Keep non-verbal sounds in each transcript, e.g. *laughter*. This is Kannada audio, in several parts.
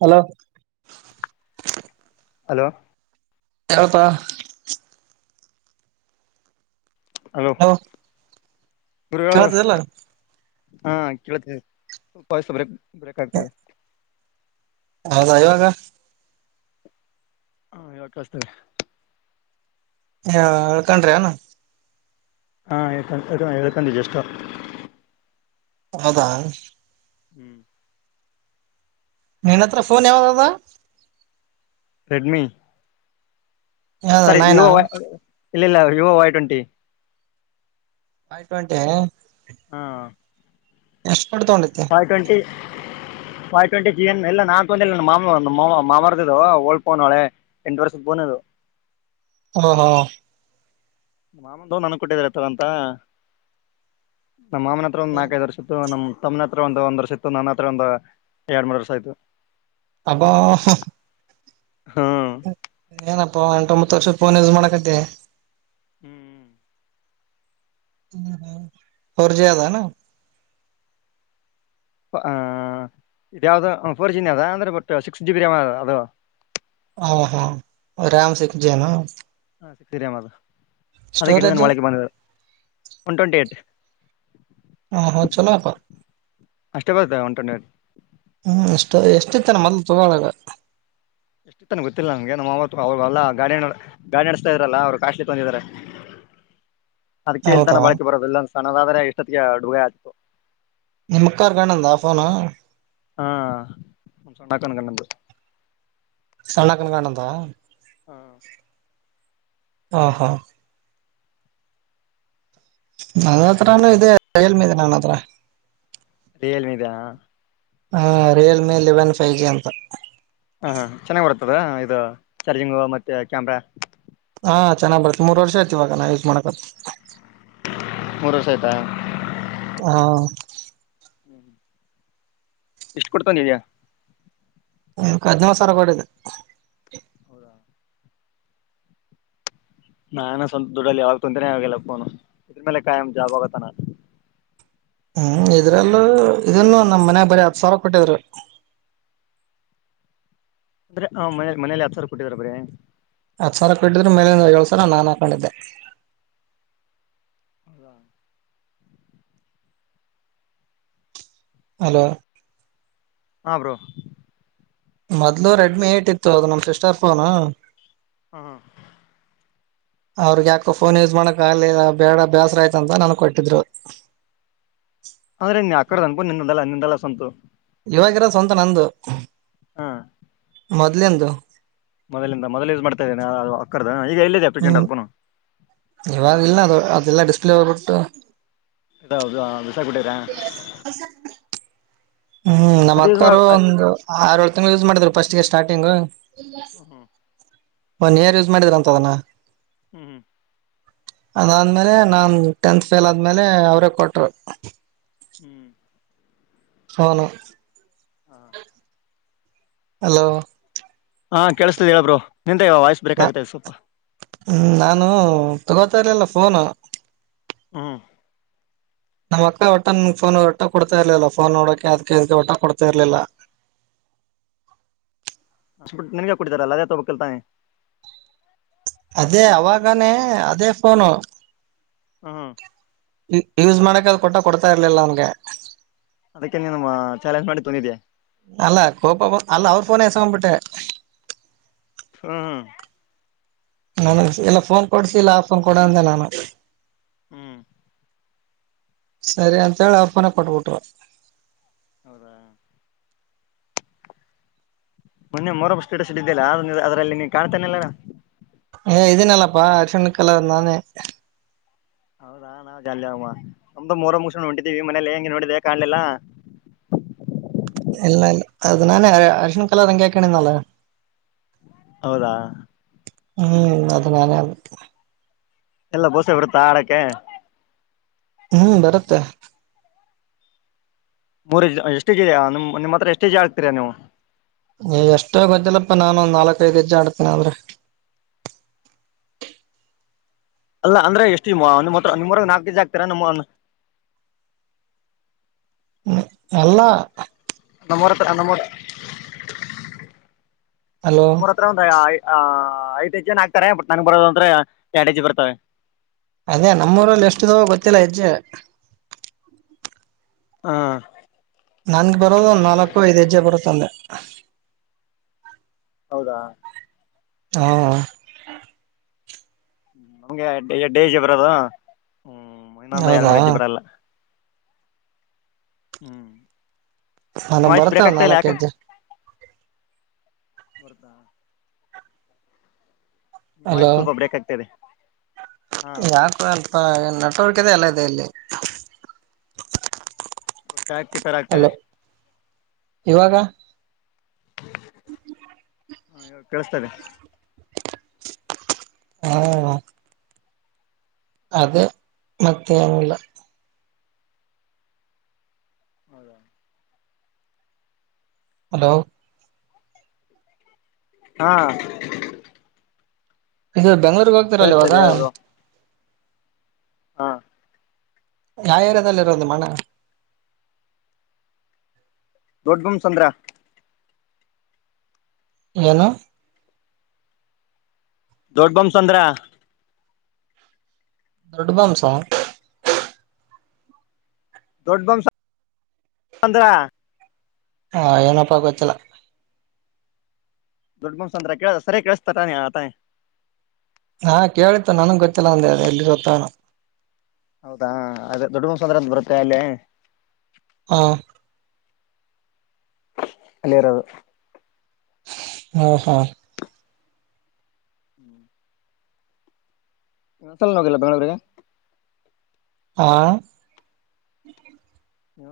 ಹಲೋ ಹಲೋ ಯಾವಪ್ಪ ಹಲೋ ಗುರು ಹೇಳು. ಕೇಳತದೆಲ್ಲ ಹಾ ಕೇಳತ ಸ್ವಲ್ಪ ಬ್ರೇಕ್ ಬ್ರೇಕ್ ಆಗ್ತದೆ ಹೌದಾ ಇವಾಗ ಹಾ ಯವಕಸ್ತದೆ ಹ ಹಳ್ಕೊಂಡ್ರಿ ಅನು ಹಾ ಎಕಂಡ ಜ ಎಷ್ಟ ಹೌದಾ ಹ್ಮ್ ನಿನ ಹತ್ರ ಫೋನ್ ಯಾವ್ದದ ರೆಡ್್ಮಿ ಯಾವ್ದ ಸರಿ ನೈನಾ ವಿವೋ ವೈ ಇಲ್ಲ ಇಲ್ಲ ವಿವೋ ವೈ ಟ್ವೆಂಟಿ ಆಯ್ತು ಒಂಟೆ ಹಾ ಎಷ್ಟ ವೈ ಟ್ವೆಂಟಿ ಮ ಟ್ವೆಂಟಿ ಜೀವನ್ ಎಲ್ಲ ನಾನ್ ತಂದ ಮಾ ಮಾ ಮಾಮರದದು ಓಲ್ಡ್ಫೋನ್ಳೆ ಎಂಟು ವರ್ಷದ ಬೋದು ಹ್ಮ ಹಾ ಮಾಮಂದ ನನ್ ಕೊಟ್ಟಿದ್ರತವ ಅಂತ ನಮ್ಮ ಮಾಮನ ಹತ್ರ ಒ ನಾಲ್ಕೈದು ವರ್ಷದ ನಮಮ್ಮ ತಮ್ಮನ ಹತ್ರ ಒಂದು ಒಂದ್ ವರ್ಷ ಇತ್ತು ನನ್ನ ಹತ್ರ ಒಂದು ಎರಡ್ ಮೂರು ವರ್ಷ ಆಯ್ತು ಅಬ ಹಾ ಏನಪ್ಪ ಎಂಟೊಂಬತ್ತು ವರ್ಷ ಫೋನ್ ಯೂಸ್ ಮಾಡಕತ್ತೆ ಹ್ಮ್್ಮ ಹ್ಮ ಹ್ಮ ಹರ ಜದ ಯಾವ್ದ ಫೋರ್ ಜ ಅದ ಅಂದ್ರೆ but six G B RAM ಅದ ಅದು ಹ ಹಾ ರಾಮ ಸಿಕ್ ಜೇನು ಸರಿಯದು ಅದಕ್ಕೆ ಸ್ಟೋರೇಜ್ ಒಳಕೆ ಬಂದ ಒನ್ ಟ್ವೆಂಟಿ ಏಟ್ ಹ ಹ ಚಲೋ ಬ ಅಷ್ಟೇ ಬರ್ತದೆ ಒಂಟೊಂಡೆಡ್ ಹ್ಮ್ ಎಷ್ಟ ಎಷ್ಟಿತ್ತಾರ ಮೊದ್ಲು ತಗೊಳಾಗ ಎಷ್ಟ್ ನ ಗೊತ್ತಿಲ್ಲ ನಮ್ಗೆ *unintelligible* ನಮ್ಮ ಅವತ್ತು ಅವ್ರಲ್ಲಾ ಗಾಡಿ ಗಾಡಿ ನಡೆಸ್ತಾ ಇದ್ರಲ್ಲ ಅವ್ರು ಕಾಸ್ಟ್ಲಿ ತಂದಿದ್ದಾರೆ. *inaudible* ಅದ್ ಹೌದಾ ಕೇಳ್ತಾನ ಬಳಕೆ ಬರೋದು ಇಲ್ಲೊಂದ್ ಸಣ್ಣದಾದ್ರೆ ಇಷ್ಟೊತ್ತ ಅಡುಗ ಆಯತಿತತ್ತು ನಿಮ್ಮಕ್ಕಾಾರ್ಕಣ ಅಂದಾಫೋನ ಹಾಸೊಂಡಕಣ ಕಣ ಸ್ಣಕಣಕಾಣಂತ ಹ್ಮ ಹಾ ಹಾ ನದ ಹತ್ರಾನು ಇದೆ ಏಲ್ಮ ಇದೆ ನನ್ನ ಹತ್ರ ರಿಯಲ್ಮದಾ ಹಾ ರಿಯಲ್ಮಿ ಲೆವೆನ್ ಫೈವ್ ಜಿ ಅಂತ. ಹಾ ಹ ಚೆನ್ನಾಗ್ ಬರ್ತದ ಇದು ಚಾರ್ಜಿಂಗ್ ಮತ್ತೆ ಕ್ಯಾಮ್ರಾ? ಹಾ ಚೆನ್ನಾಗಿ ಬರುತ್ತೆ ಮೂರ್ ವರ್ಷ ಆಯ್ತು ಇವಾಗ ನಾ ಯುಸ್ ಮಾಡಕತ್ ಮೂರು ವರ್ಷ ಆಯ್ತಾ? ಹಾ ಎಷ್ಟು ಕೊಡ್ತಂದಿದಿಯಾ? ಹದ್ನೋಳ್ ಸಾವ್ರ ಕೊಟ್ಟಿದ್ದೆ. ನಾನ ಸ್ವಂತ್ ದುಡ್ಡಲ್ಲಿ ಯಾವಾಗ ಕುಂತನೆ ಅಗೆಲ್ಲ ಫೋನು ಇನ್ ಮೇಲೆ ಕಾಯ್ *unintelligible* ಜಾಬ್ ಹೋಗತ್ತ ನಾನು. ಹ್ಮ್ ಇದ್ರಲ್ಲೂ ಏನು ನಮ್ಮ್ ಮನ್ಯಾಗ ಬರಿ ಹತ್ ಸಾವಿರ ಕೊಟ್ಟಿದ್ರು. ಅಂದ್ರೆ ಆ ಮನೆ ಮನೇಲಿ ಹತ್ ಸಾವರ ಕೊಟ್ಟಿದ್ರ ಬರೀ? ಹತ್ ಸಾವಿರ ಕೊಟ್ಟಿದ್ರು ಮೇಲಿಂದ ಏಳ್ ಸಾವಿರ ನಾನ್ ಹಾಕೊಂಡಿದ್ದೆ. ಹೌದಾ ಹಲೋ ಹಾ ಬ್ರೋ. ಮೊದ್ಲು ರೆಡ್ಮಿ ಏಟ್ ಇತ್ತು ಅದು ನಮ್ ಸಿಸ್ಟರ್ ಫೋನು ಹ್ಮ ಹ ಅವ್ರಗ್ ಯಾಕೋ ಫೋನ್ ಯೂಸ್ ಮಾಡಕ್ ಆಗ್ಲಿಲ್ಲ, ಬೇಡ ಬ್ಯಾಸ್ರ ಆಯ್ತು ಅಂತ ನನ್ಗ್ ಕೊಟ್ಟಿದ್ರು. *inaudible* ಅಂದ್ರೆ ನಿನ್ ಆಕಡೆ ಅನ್ಪು ನಿಂದಂದಲ್ಲ ನಿಂದೆಲ್ಲ ಸ್ವಂತು. ಇವಾಗಿರೋ ಸ್ವಂತ ನಂದು. ಹಾ ಮೊದ್ಲಿಂದು. ಮೊದಲಿಂದ ಮೊದಲ ಯೂಸ್ ಮಾಡ್ತಾ ಇದೀನಾ ಅದು ಅಕ್ಕಡದ ಈಗ ಎಲ್ಲಿದೆ ಆ *unintelligible* ಫೋನು? ಇವಾಗಿಲ್ಲ ಅದು ಅದೆಲ್ಲ ಡಿಸ್ಪ್ಲೇ ಹೋಗ್ಬಿಡ್ತು. ಹೌದಾ ಹ *inaudible* ಹ್ಮ್ ನಮ್ಮ್ ಅದ ಯೂಸ್ ಮಾಡ ಅಕ್ಕೋರು ಒಂದು ಆರೇಳು ತಿಂಗ್ಳು ಯೂಸ್ ಮಾಡಿದ್ರು ಫಸ್ಟ್ಗೆ ಸ್ಟಾರ್ಟಿಂಗು. ಹ್ಮ ಹ್ಮ ಒನ್ ಇಯರ್ ಯೂಸ್ ಮಾಡಿದ್ರಂತದನ್ನ ಹ್ಮ್ ಅದಾದ್ಮೇಲೆ ನಾನ್ ಟೆಂತ್ ಫೇಲ್ ಆದ್ಮೇಲೆ ಅವ್ರೇ ಕೊಟ್ರು. ಹ್ಮ್ ಫೋನು ಹಲೋ ಹಾ ಕೆೇಳಸ್ತದ ಹೇಳ್ ಬ್ರೋ. ನಿಂದ ವಾಯ್ಸ್ ಬ್ರೇಕ್ ನ ಆಗುತ್ತೆ ಸ್ವಲ್ಪ ಹ್ಮ ನಾನು ತಗೋತಾ ಇರ್ಲಿಲ್ಲ ಫೋನು. ಹ್ಮ್ ನಮ್ಮ್ ಅಕ್ಕ ಒಟ್ಟನ ಫೋನ್ ಒಟ್ಟ್ಗೆ ಕೊಡ್ತಾ ಇರ್ಲಿಲ್ಲ ಫೋನ್ ನೋಡಕೆ ಅದ್ಕೆ ಒಟ್ಟಗ್ ಕೊಡ್ತಾ ಇರ್ಲಿಲ್ಲ. *inaudible* ಅಷ್ಬಟ್ಟು ನಿನ್ಗೆ ಕೊಟ್ಟಿದಾರಲ್ಲ ಅಜಾ *unintelligible* ತೊಗೋಬೇಕ್ತಾನೆ. ಅದೇ ಅವಾಗಾನೇ ಅದೇ ಫೋನು. ಹ್ಮ ಯೂಸ್ ಮಾಡಕ ಅದು ಕೊಟ್ಟ ಕೊಡ್ತಾ ಇರ್ಲಿಲ್ಲ ಅವನ್ಗೆ ಅದಕ್ಕೆ ನೀನು ಚಾಲೆಂಜ್ ಮಾಡಿ ತಂದಿದ್ಯಾ ಅಲ್ಲ ಕಪ ಅಲ್ಲ ಅವರು ಫೋನೇ ಎಸೋಂಬುಟ್ಟೆ. ಹ್ಮ ಹಾ ನ ಎಲ್ಲ *unintelligible* ಫೋನ್ ಕೊಡ್ಸಿಲ್ಲ ಆ ಫೋನ್ ಕೊಡಂದೆ ನಾನು. ಹ್ಮ್ ಸರಿ ಅಂತೇಳಿ ಅವ್ರ್ಫೋನೇ ಕೊಟ್ಬಿಟ್ರು. ಹೌದಾ ಮೊನ್ನೆ ಮೊರಬಸ್ಟಸಡ್ ಇದಿದ್ದಲ್ಲ ಅ ಅದರಲ್ಲಿ ನೀ ಕಾಣ್ತಾನಿಲ್ಲಾ. ಏ ಇದೀನ್ನಲ್ಲಪ್ಪಾ ಅರಿಶ್ಣ ಕಲರ್ನಾನೆ. ಹೌದಾ ನಾವು ಜಾಲಿ *unintelligible* ಮೂರು ಮುಗ್ಸಕೂಂಡ್ ಹೊಂಟಿದೀವಿ ಮನೇಲಿ ಹೆಂಗೆ ನೋಡಿದೆ ಕಾಣಲಿಲ್ಲ. ಇಲ್ಲಲ್ಲ ಅದ ನಾನೇ ಅರಿಶನ್ ಕಲ್ಲ ಅಂಗಿ ಆಕಣನ್ನಳ ಹೌದಾ ಹ್ಮ್ ಅದ ನಾನೇ ಅ ಎಲ್ಲ ದೋಸೆ ಬಿಡತಾ ಆಡಕ್ಕೆ ಹ್ಮ್ ಬರುತ್ತೆ ಮೂ ಎಷ್ಟು ಜ ನಿಮ್ಮ ಹತ್ರ ಎಷ್ಟು ಜ ಆಗ್ತೀರಾ ನೀವು ನೀ ಎಷ್ಟೋ ಗಜ್ಜಿಲ್ಲಪ್ಪಾ ನಾನುಂದ್ ನಾಲ್ಕೈಐದು ಗಜ್ಜೆ ಆಡ್ತೇನ ಅ ಆದ್ರೆ *inaudible* ಅಲ್ಲ ಅಂದ್ರೆ ಎಷ್ಟಿಮ್ಮಮ್ಮ ಹತ್ರ ನಿಮ್ಮ್ವರಗ್ ನಾಕ ದಜ ಆಗ್ತರಾ ನಿಮ್ಮ ಹ್ಮ ಎಲ್ಲಾ ನಮ್ಮೂರತ್ರ ನೂರ ಹಲೋ ನಮ್ಮೂರ ಎತ್ರ ಬಂದ ಆ ಹ ಐದ ಹೆಜ್ ಜನ ಆಗ್ತಾರೆ ಬಟ್ ನಂ ಬರೋದ ಅಂದ್ರೆ ಎಡ ಹೆಜ್ ಬರ್ತವೆ ಅದೇ ನಮ್ಮೂಊರಲ್ಲಿ ಎಷ್ಟ್ದ ಗೊತ್ತಿಲ್ಲ ಹೆಜ್ಜೆ ಹಾ ನನ್ಗೆ ಬರೋದು ಒಂದ್ ನಾಲ್ಕು ಐದ್ ಹೆಜ್ಜೆ ಬರುತ್ತ ಅಂದೆ ಹೌದಾ ಹಾ ನಮ್ಗೆ ಎಡ್ಡಜ್ಜಿ ಬರದು ಹ್ಮ ಮೈನಂದ ಹೌದಾ ಯಏಳ್ಮರಿ ಹೆಜಿ ಬರಲ್ಲ ಹ್ಮ್ ನಿಮ್ ನನಗ್ ವಾಯ್ಸ್ ಬರುತ್ತೆ ಬ್ರೇಕ್ ಒಂದ್ ಆಗ್ತಾ ಇಲ್ಲ ನಾಲ್ಕು ಯಾಕ ಹೆಜ್ಜೆ ಬರ್ದ ನಿಮ್ ವಯಸ್ ಸ್ವಲ್ಪ ಬ್ರೇಕ್ ಆಗ್ತ ಇದೆ ಹಾ ಯಾಕು ಅಲ್ಪ ಏ ಅವ್ರಗತೆ ಎಲ್ಲ ಇದೆ ಇಲ್ಲಿ ತ ಆಗ್ತಿ ತರ ಆಗ್ತದೆ ಹಲೋ ಹ್ಮ ಹಾ ಇ ಕೇಳಸ್ತದೆ ಹಾ ಅದ ಮತ್ತನಲ್ಲ ಹೌದಾ ಹಲೋ ಹಾ ಇದು ಬೆಂಗಳೂರು ಹೋಗ್ತೀರಲ್ಲ ಇವಾಗ ಕೇಳಿಸ್ತದೆ ಹೇಳ್ ಬ್ರೋ ಹಾ ಯಾವರದದಲ್ಲಿ ಇರೋದು ಮನ ದೊಡ್ ಬೊಮ ಚಂದ್ರ ಹೇನು ದೊಡ್ ಬೊಮ್ಸಂದ್ರ ದೊಡಬೊಂಬಸಂದ್ರ ದೊಡ್ಡಬೊಂಬ್ಸಾಂದ್ರ ಹಾ ಏನಪ್ಪಾ ಗೊತ್ತಿಲ್ಲ ದೊಡ್ಡ ಬಂಸ ಅಂದ್ರ ಕೇಳ ಸರಿ ಕೇಳಿಸತಾರಾನ ಆತಾಯ ಹಾ ಕೇಳತ್ತು ನನಗ್ ಗೊತ್ತಿಲ್ಲ ಒಂದೆ ಅ ಎಲ್ಲಿರೊತ್ತಣ ಹೌದಾ ಅದೇ ದೊಡ್ಡ ಮುನ್ಸಂದ್ರ ಅಂತ ಬರುತ್ತೆ ಅಲ್ಲೇ ಹಾ ಅಲ್ಲಿರದು ಹಾ ಹಾ ಹ್ಮ್ ಇಸಲ್ ಹೋಗಿಲ್ಲ ಬೆಂಗಗಳೂರಿಗೆ ಹ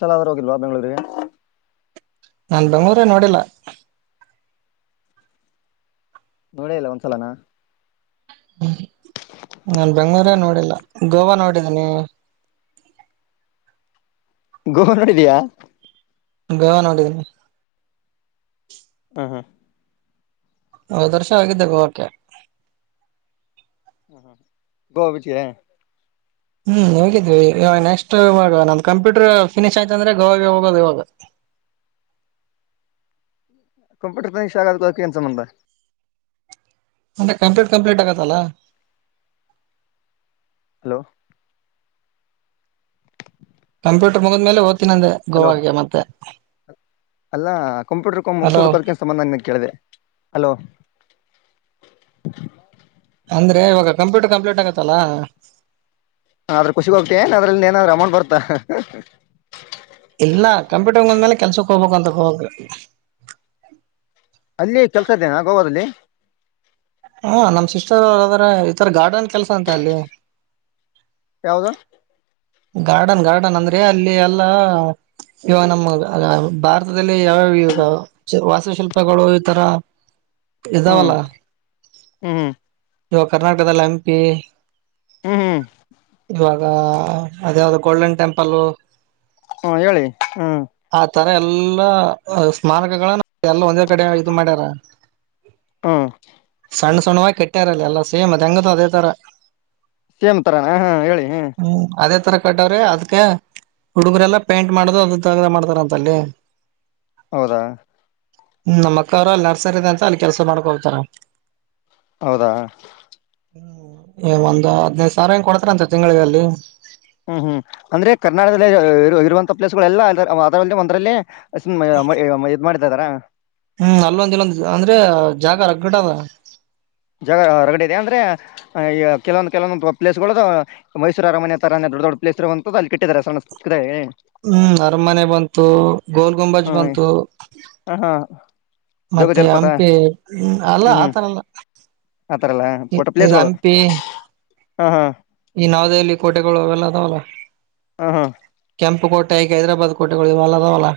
ಚಲಾವರ ಹೋಗಿಲ್ವಾ ಬೆಂಗಳೂರಿಗೆ ನಾ ಬೆಂಗ್ಳೂರೇ ನೋಡಿಲ್ಲ ನೋಡೇ ಇಲ್ಲ ಒಂದ್ಸಲನಾ ಹ್ಮ್ ನನ್ ಬೆಂಗ್ಳೂರೇ ನೋಡಿಲ್ಲ ಗೋವಾ ನೋಡಿದಿನಿ ಗೋವಾ ನೋಡಿದಿಯಾ ಗೋವಾ ನೋಡಿದೀನಿ ಹ ಹಾ ಹೋದ ವರ್ಷ ಹೋಗಿದೆ ಗೋವಾಗ ಗೋವಾ ಬೀಚ್ ಹ್ಮ್ ಹೋಗಿದ್ವಿ ನೆಕ್ಸ್ಟ್ ನ ಕಂಪೂಟರ್ ಫಿನಿಶ್ ಆಯ್ತ ಅಂದ್ರೆ ಗೋವಾಗೆ ಹೋಗೋದು ಇವಾಗ *unintelligible* ಕಂಪ್ಯೂಟರ್ ಫಿನಿಷ್ ಗು ಅದಕು ಎನ್ ಸಂಬಂಧ ಮೆ ಕಂಪ್ಲಿಟ್ ಕಂಪ್ಲಿಟ್ ಆಗತ್ತಲ್ಲ ಹಲೋ ಕಂಪ್ಯೂಟರ್ ಮುಗಿದ ಮೇಲೆ ಹೋಗ್ತೀನಿ ಅಂದೆ ಗೋವಾಗೆ ಮತ್ತೆ ಅಲ್ಲಾ ಕಂಪ್ಯೂಟರ್ ಕೂ ಹಲೋ ಮುಗಸೋದಕೂ ಅದಕ ಏನ್ ಸಂಬಂಧ ಕೇಳಿದೆ ಅಲೋ *unintelligible* ಅಂದ್ರೆ ಇವಾಗ ಕಂಪ್ಯೂಟರ್ ಕಂಪ್ಲೀಟ್ ಆಗತ್ತಲ್ಲ ಆದ್ರ ಖುಷಿಗ ಹೋಗ್ತ ಏನ್ ಅದ್ರಲ್ಲಿಂದ ಏನಾದ್ರೂ ಅಮೌಂಟ್ ಬರ್ತಾ ಇಲ್ಲ ಕಂಪ್ಯೂಟರ್ ಬಂದ್ಮೇಲೆ ಕೆಲ್ಸಕ್ ಹೋಗ್ಬೇಕು ಅಂದ್ರ ಹೋಗಬೇಕ ಅಲ್ಲಿ ಕೆಲಸ ಇದೆಯಾ ಗೋವಾದಲ್ಲಿ ಹಾ ನಮ್ ಸಿಸ್ಟರ್ ಅವರ ಅದರ ಈತರ ಗಾರ್ಡನ್ ಕೆಲಸ ಅಂತ ಅಲ್ಲಿ ಯಾವದ ಗಾರ್ಡನ್ ಗಾರ್ಡನ್ ಅಂದ್ರೆ ಅಲ್ಲಿ ಎಲ್ಲಾ ಇವ ನಮ್ಮ ಭಾರತದಲ್ಲಿ ಯಾವ್ಯಾವ ಈ ವಾಸ್ತುಶಿಲ್ಪಗಳು ಈತರ *inaudible* ಹ್ಮ್ ಹ್ಮ್ಮ್ಹ ಇವಾಗ ಕರ್ನಾಟಕದಲ್ಲಿ ಹಂಪಿ ಹ್ಮ್ ಹ್ಮ್ ಇವಾಗ ಅದ ಯಾವ್ದ ಗೋಲ್ಡನ್ ಟೆಂಪಲ್ ಹ್ಮ ಹೇಳಿ ಹ್ಮ್ ಆ ತರ ಎಲ್ಲಾ ಸ್ಮಾರಕಗಳ ಎಲ್ಲ ಒಂದೇ ಕಡೆ ಇದು ಮಾಡ್ಯಾರ ಹ್ಮ್ ಸಣ್ಣ ಸಣ್ಣವಾಗಿ ಕಟ್ಟ್ಯಾರಲ್ಲ ಎಲ್ಲ ಸೇಮ್ ಅದ ಹೆಂಗಿದೆ ಅದೇ ತರ ಸೇಮ್ ತರಾನ ಹಾ ಹೇಳಿ ಹ್ಮ್ ಅದೇ ತರ ಕಟ್ಟವ್ರೀ ಅದ್ಕೆ ಹುಡುಗರೆಲ್ಲಾ ಪೇಂಟ್ ಮಾಡದು ಅದ ತಗ ಮಾಡ್ತಾರ ಅಂತಲ್ಲಿ ಹೌದಾ ನಮ್ಮಕ್ಕ ಅವ್ರ ಅಲ್ಲಿ ನರ್ಸರಿ ಇದೆ ಅಂತ ಅಲ್ಲಿ ಕೆಲ್ಸ ಮಾಡ್ಕ ಹೋಗ್ತಾರ. ಹೌದಾ ಹ್ಮ ಒಂದ್ ಹದಿನೈದ ಸಾವಿರ ಹಿಂಗ್ ಕೊಡ್ತಾರಂತ ತಿಂಗಳಿಗ ಅಲ್ಲಿ. ಹ್ಮ್ ಇಂತ ಪ್ಲೇಸಗೋಳೆಲ್ಲ ಅದರಲ್ಲ ಒಂದ್ರಲ್ಲೇ ಇದ್ ಮಾಡ್ತ ಇದಾರ *unintelligible* ಹ್ಮ್ ಅಲ್ಲೊಂದ ಇಲ್ಲೊಂದು ಅಂದ್ರೆ ಜಾಗ ರಗಡ್ ಅವ ಜಾಗ ರಗಡ್ ಇದೆ ಅಂದ್ರೆ ಕೆಲವೊಂದು ಕೆಲವೊಂದು ಪ್ಲೇಸ್ ಗಳುದು ಮೈಸೂರು ಅರಮನೆ ತರ ದೊಡ್ಡ ದೊಡ್ ಪ್ಲೇಸ್ ಇರುವಂತಾದ ಅಲ್ಲಿ ಕೆಟ್ಟಿದಿದ್ದಾರೆ ಸಣದೆ ಹ್ಮ್ ಅರಮನೆ ಬಂತು ಗೋಲ್ ಗುಂಬಜ್ ಬಂತು ಹ ಹಾ ಜೋಗ ಮತ್ತೆ ಜಲಪಾತ ಹಂಪಿ ಅಲ್ಲ ಹ್ಮ್ ಹ್ಮ್ ಆತರಲ್ಲ ಆತರ ಎಲ್ಲ ಒಟ್ಟ ಇದು ಪ್ಲೇಸ್ಗಳು ಹಂಪಿ ಹಾ ಹಾ ಈ ನವದೆಹಲಿ ಕೋಟೆಗಳುಲ್ಲ ಅದಾವಲ್ಲ ಹ ಹಾ ಕೆಂಪು ಕೋಟೆ ಆಕ ಹೈದರಾಬಾದ್ ಕೋಟೆಗಳು ಇವೆಲ್ಲಾ ಅದಾವಲ್ಲ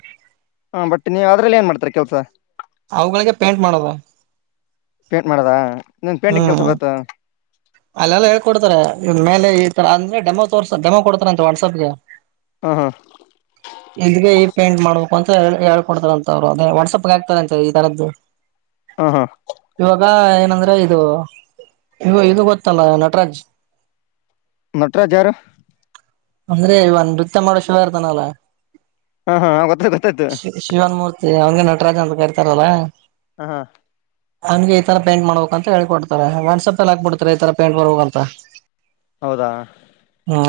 ಹಾ ಬಟ್ ನೀವು ಅದರಲ್ಲಿ ಏನ್ ಮಾಡ್ತಾರಿ ಕೆಲ್ಸ ಅವುಗಳಿಗೆ ಪೇಂಟ್ ಮಾಡೋದ ಪೇಂಟ್ ಮಾಡದ ನಿನ್ಗ ಪೇಂಟಿಂಗ್ ಕೆಲ್ಸ ಬರುತ್ತ ಅಲ್ಲೆಲ್ಲಾ ಹೇಳ್ಕೊಡ್ತಾರೆ ಇದ್ ಮೇಲೆ ಈ ತರ ಅಂದ್ರೆ ಡೆಮೋ ತೋರ್ಸ ಡೆಮೋ ಕೊಡ್ತಾರ ಅಂತ ವಾಟ್ಸಪ್ಗೆ. ಹಾ ಹಾ ಎಲ್ಲಿಗೆ *unintelligible* ಪೇಂಟ್ ಮಾಡಬೇಕು ಅಂತ ಹೆಳ್ ಹೇಳ ಕೊಡ್ತಾರಂತ ಅವ್ರು ವಾಟ್ಸಪಗ ಹಕ್ತಾರಂತ ಈತರದ್ದು. ಹ್ಮ್ ಹ್ಮ ಈಗ ಏನಂದ್ರ ಇದು ಇ ಇದು ಗೊತ್ತಲ್ಲ ನಟರಾಜ್. ನಟರಾಜ್ ಯಾರು. ಅಂದ್ರೆ ಇವ ನೃತ್ಯ ಮಾಡೋ ಶಿವ ಇರ್ತಾನಲ್ಲ. ಹಾ ಹಾ ಗೊತ್ತಾಯ್ತು ಗೊತ್ತಾಯ್ತು ಶ ಶಿವನ್ಮೂರ್ತಿ ಅವನ್ಗೆ ನಟರಾಜ ಅಂತ ಕರಿತಾರಲ್ಲ. ಹ ಹ್ ಹಂಗೆ ಈ ತರ ಪೇಂಟ್ ಮಾಡಬೇಕ್ ಅಂತ ಹೇಳ್ ಕೊಡ್ತಾರೆ ವಾಟ್ಸಪಲ್ಲಿ ಹಾಕ್ಬಿಡ್ತಾರೆ ಈ ತರ ಪೇಂಟ್ ಬರ್ಬೇಕ್ ಅಂತ. ಹೌದಾ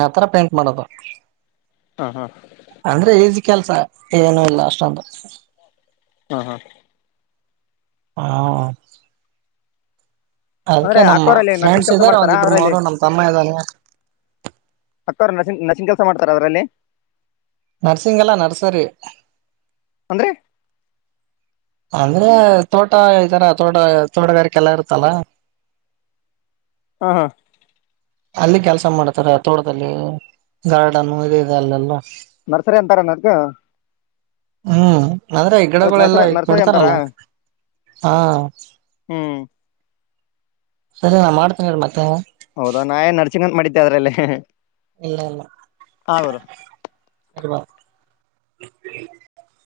ಆತರ ಪೇಂಟ್ ಮಾಡೋದು. ಹಾ ಹಾ ಅಂದ್ರೆ ಈಸಿ ಕೆಲ್ಸ ಏನು ಇಲ್ಲ ಅಷ್ಟೊಂದು. ಹಾ ಹಾ ಹಾ ಅಂದ್ರೆ ಅದಕ್ಕೆ ನಮ್ಮ ಅಕ್ಕೋರಲ್ಲಿ ನರ್ಸಿಂಗ್ ಫ್ರೆಂಡ್ಸ್ ಕೆಲಸ ಇದ್ದಾರ ಮಾಡ್ತಾರಾ ಒಂದಿಬ್ರು ಮೂವರು ನಮ್ ತಮ್ಮ ಇದ್ದಾನೆ. ಅಕ್ಕವರು ನರ್ಸಿಂಗ್ ನರ್ಸಿಂಗ್ ಕೆಲಸ ಮಾಡ್ತಾರ ಅದರಲ್ಲಿ. ನರ್ಸಿಂಗಲ್ಲಾ ನರ್ಸರಿ. ಅಂದ್ರೆ ಅಂದ್ರ ತೋಟ ಈತರ ತೋಟ ತೋಟಗಾರಿಕೆಲ್ಲ ಇರುತ್ತಲ್ಲ. ಹ ಹ ಅಲ್ಲಿ ಕೆಲ್ಸ ಮಾಡ್ತಾರ ತೋಟದಲ್ಲಿ ಗಾರ್ಡನು ಇದೆ ಅಲ್ಲೆಲ್ಲ. ನರ್ಸರಿ ಅಂತಾರೆನದಕ. ಹ್ಮ್ ಆದ್ರ ಗಿಡಗೋಳೆಲ್ಲಾ ನರ್ಸರಿ ಅಂತಾರಾ ಕೊಡ್ತಾರಲ್ಲ. ಹಾ ಹ್ಮ್ ಸರಿ ನಾ ಮಾಡ್ತಿನೀರು ಮತ್ತೆ. ಹೌದಾ ನಾ ಏನ್ ನರಸಿಂಗಂತ ಮಾಡಿದ್ದೆ ಅದ್ರಲ್ಲಿ. ಇಲ್ಲ ಇಲ್ಲ ಸರಿಪ *unintelligible*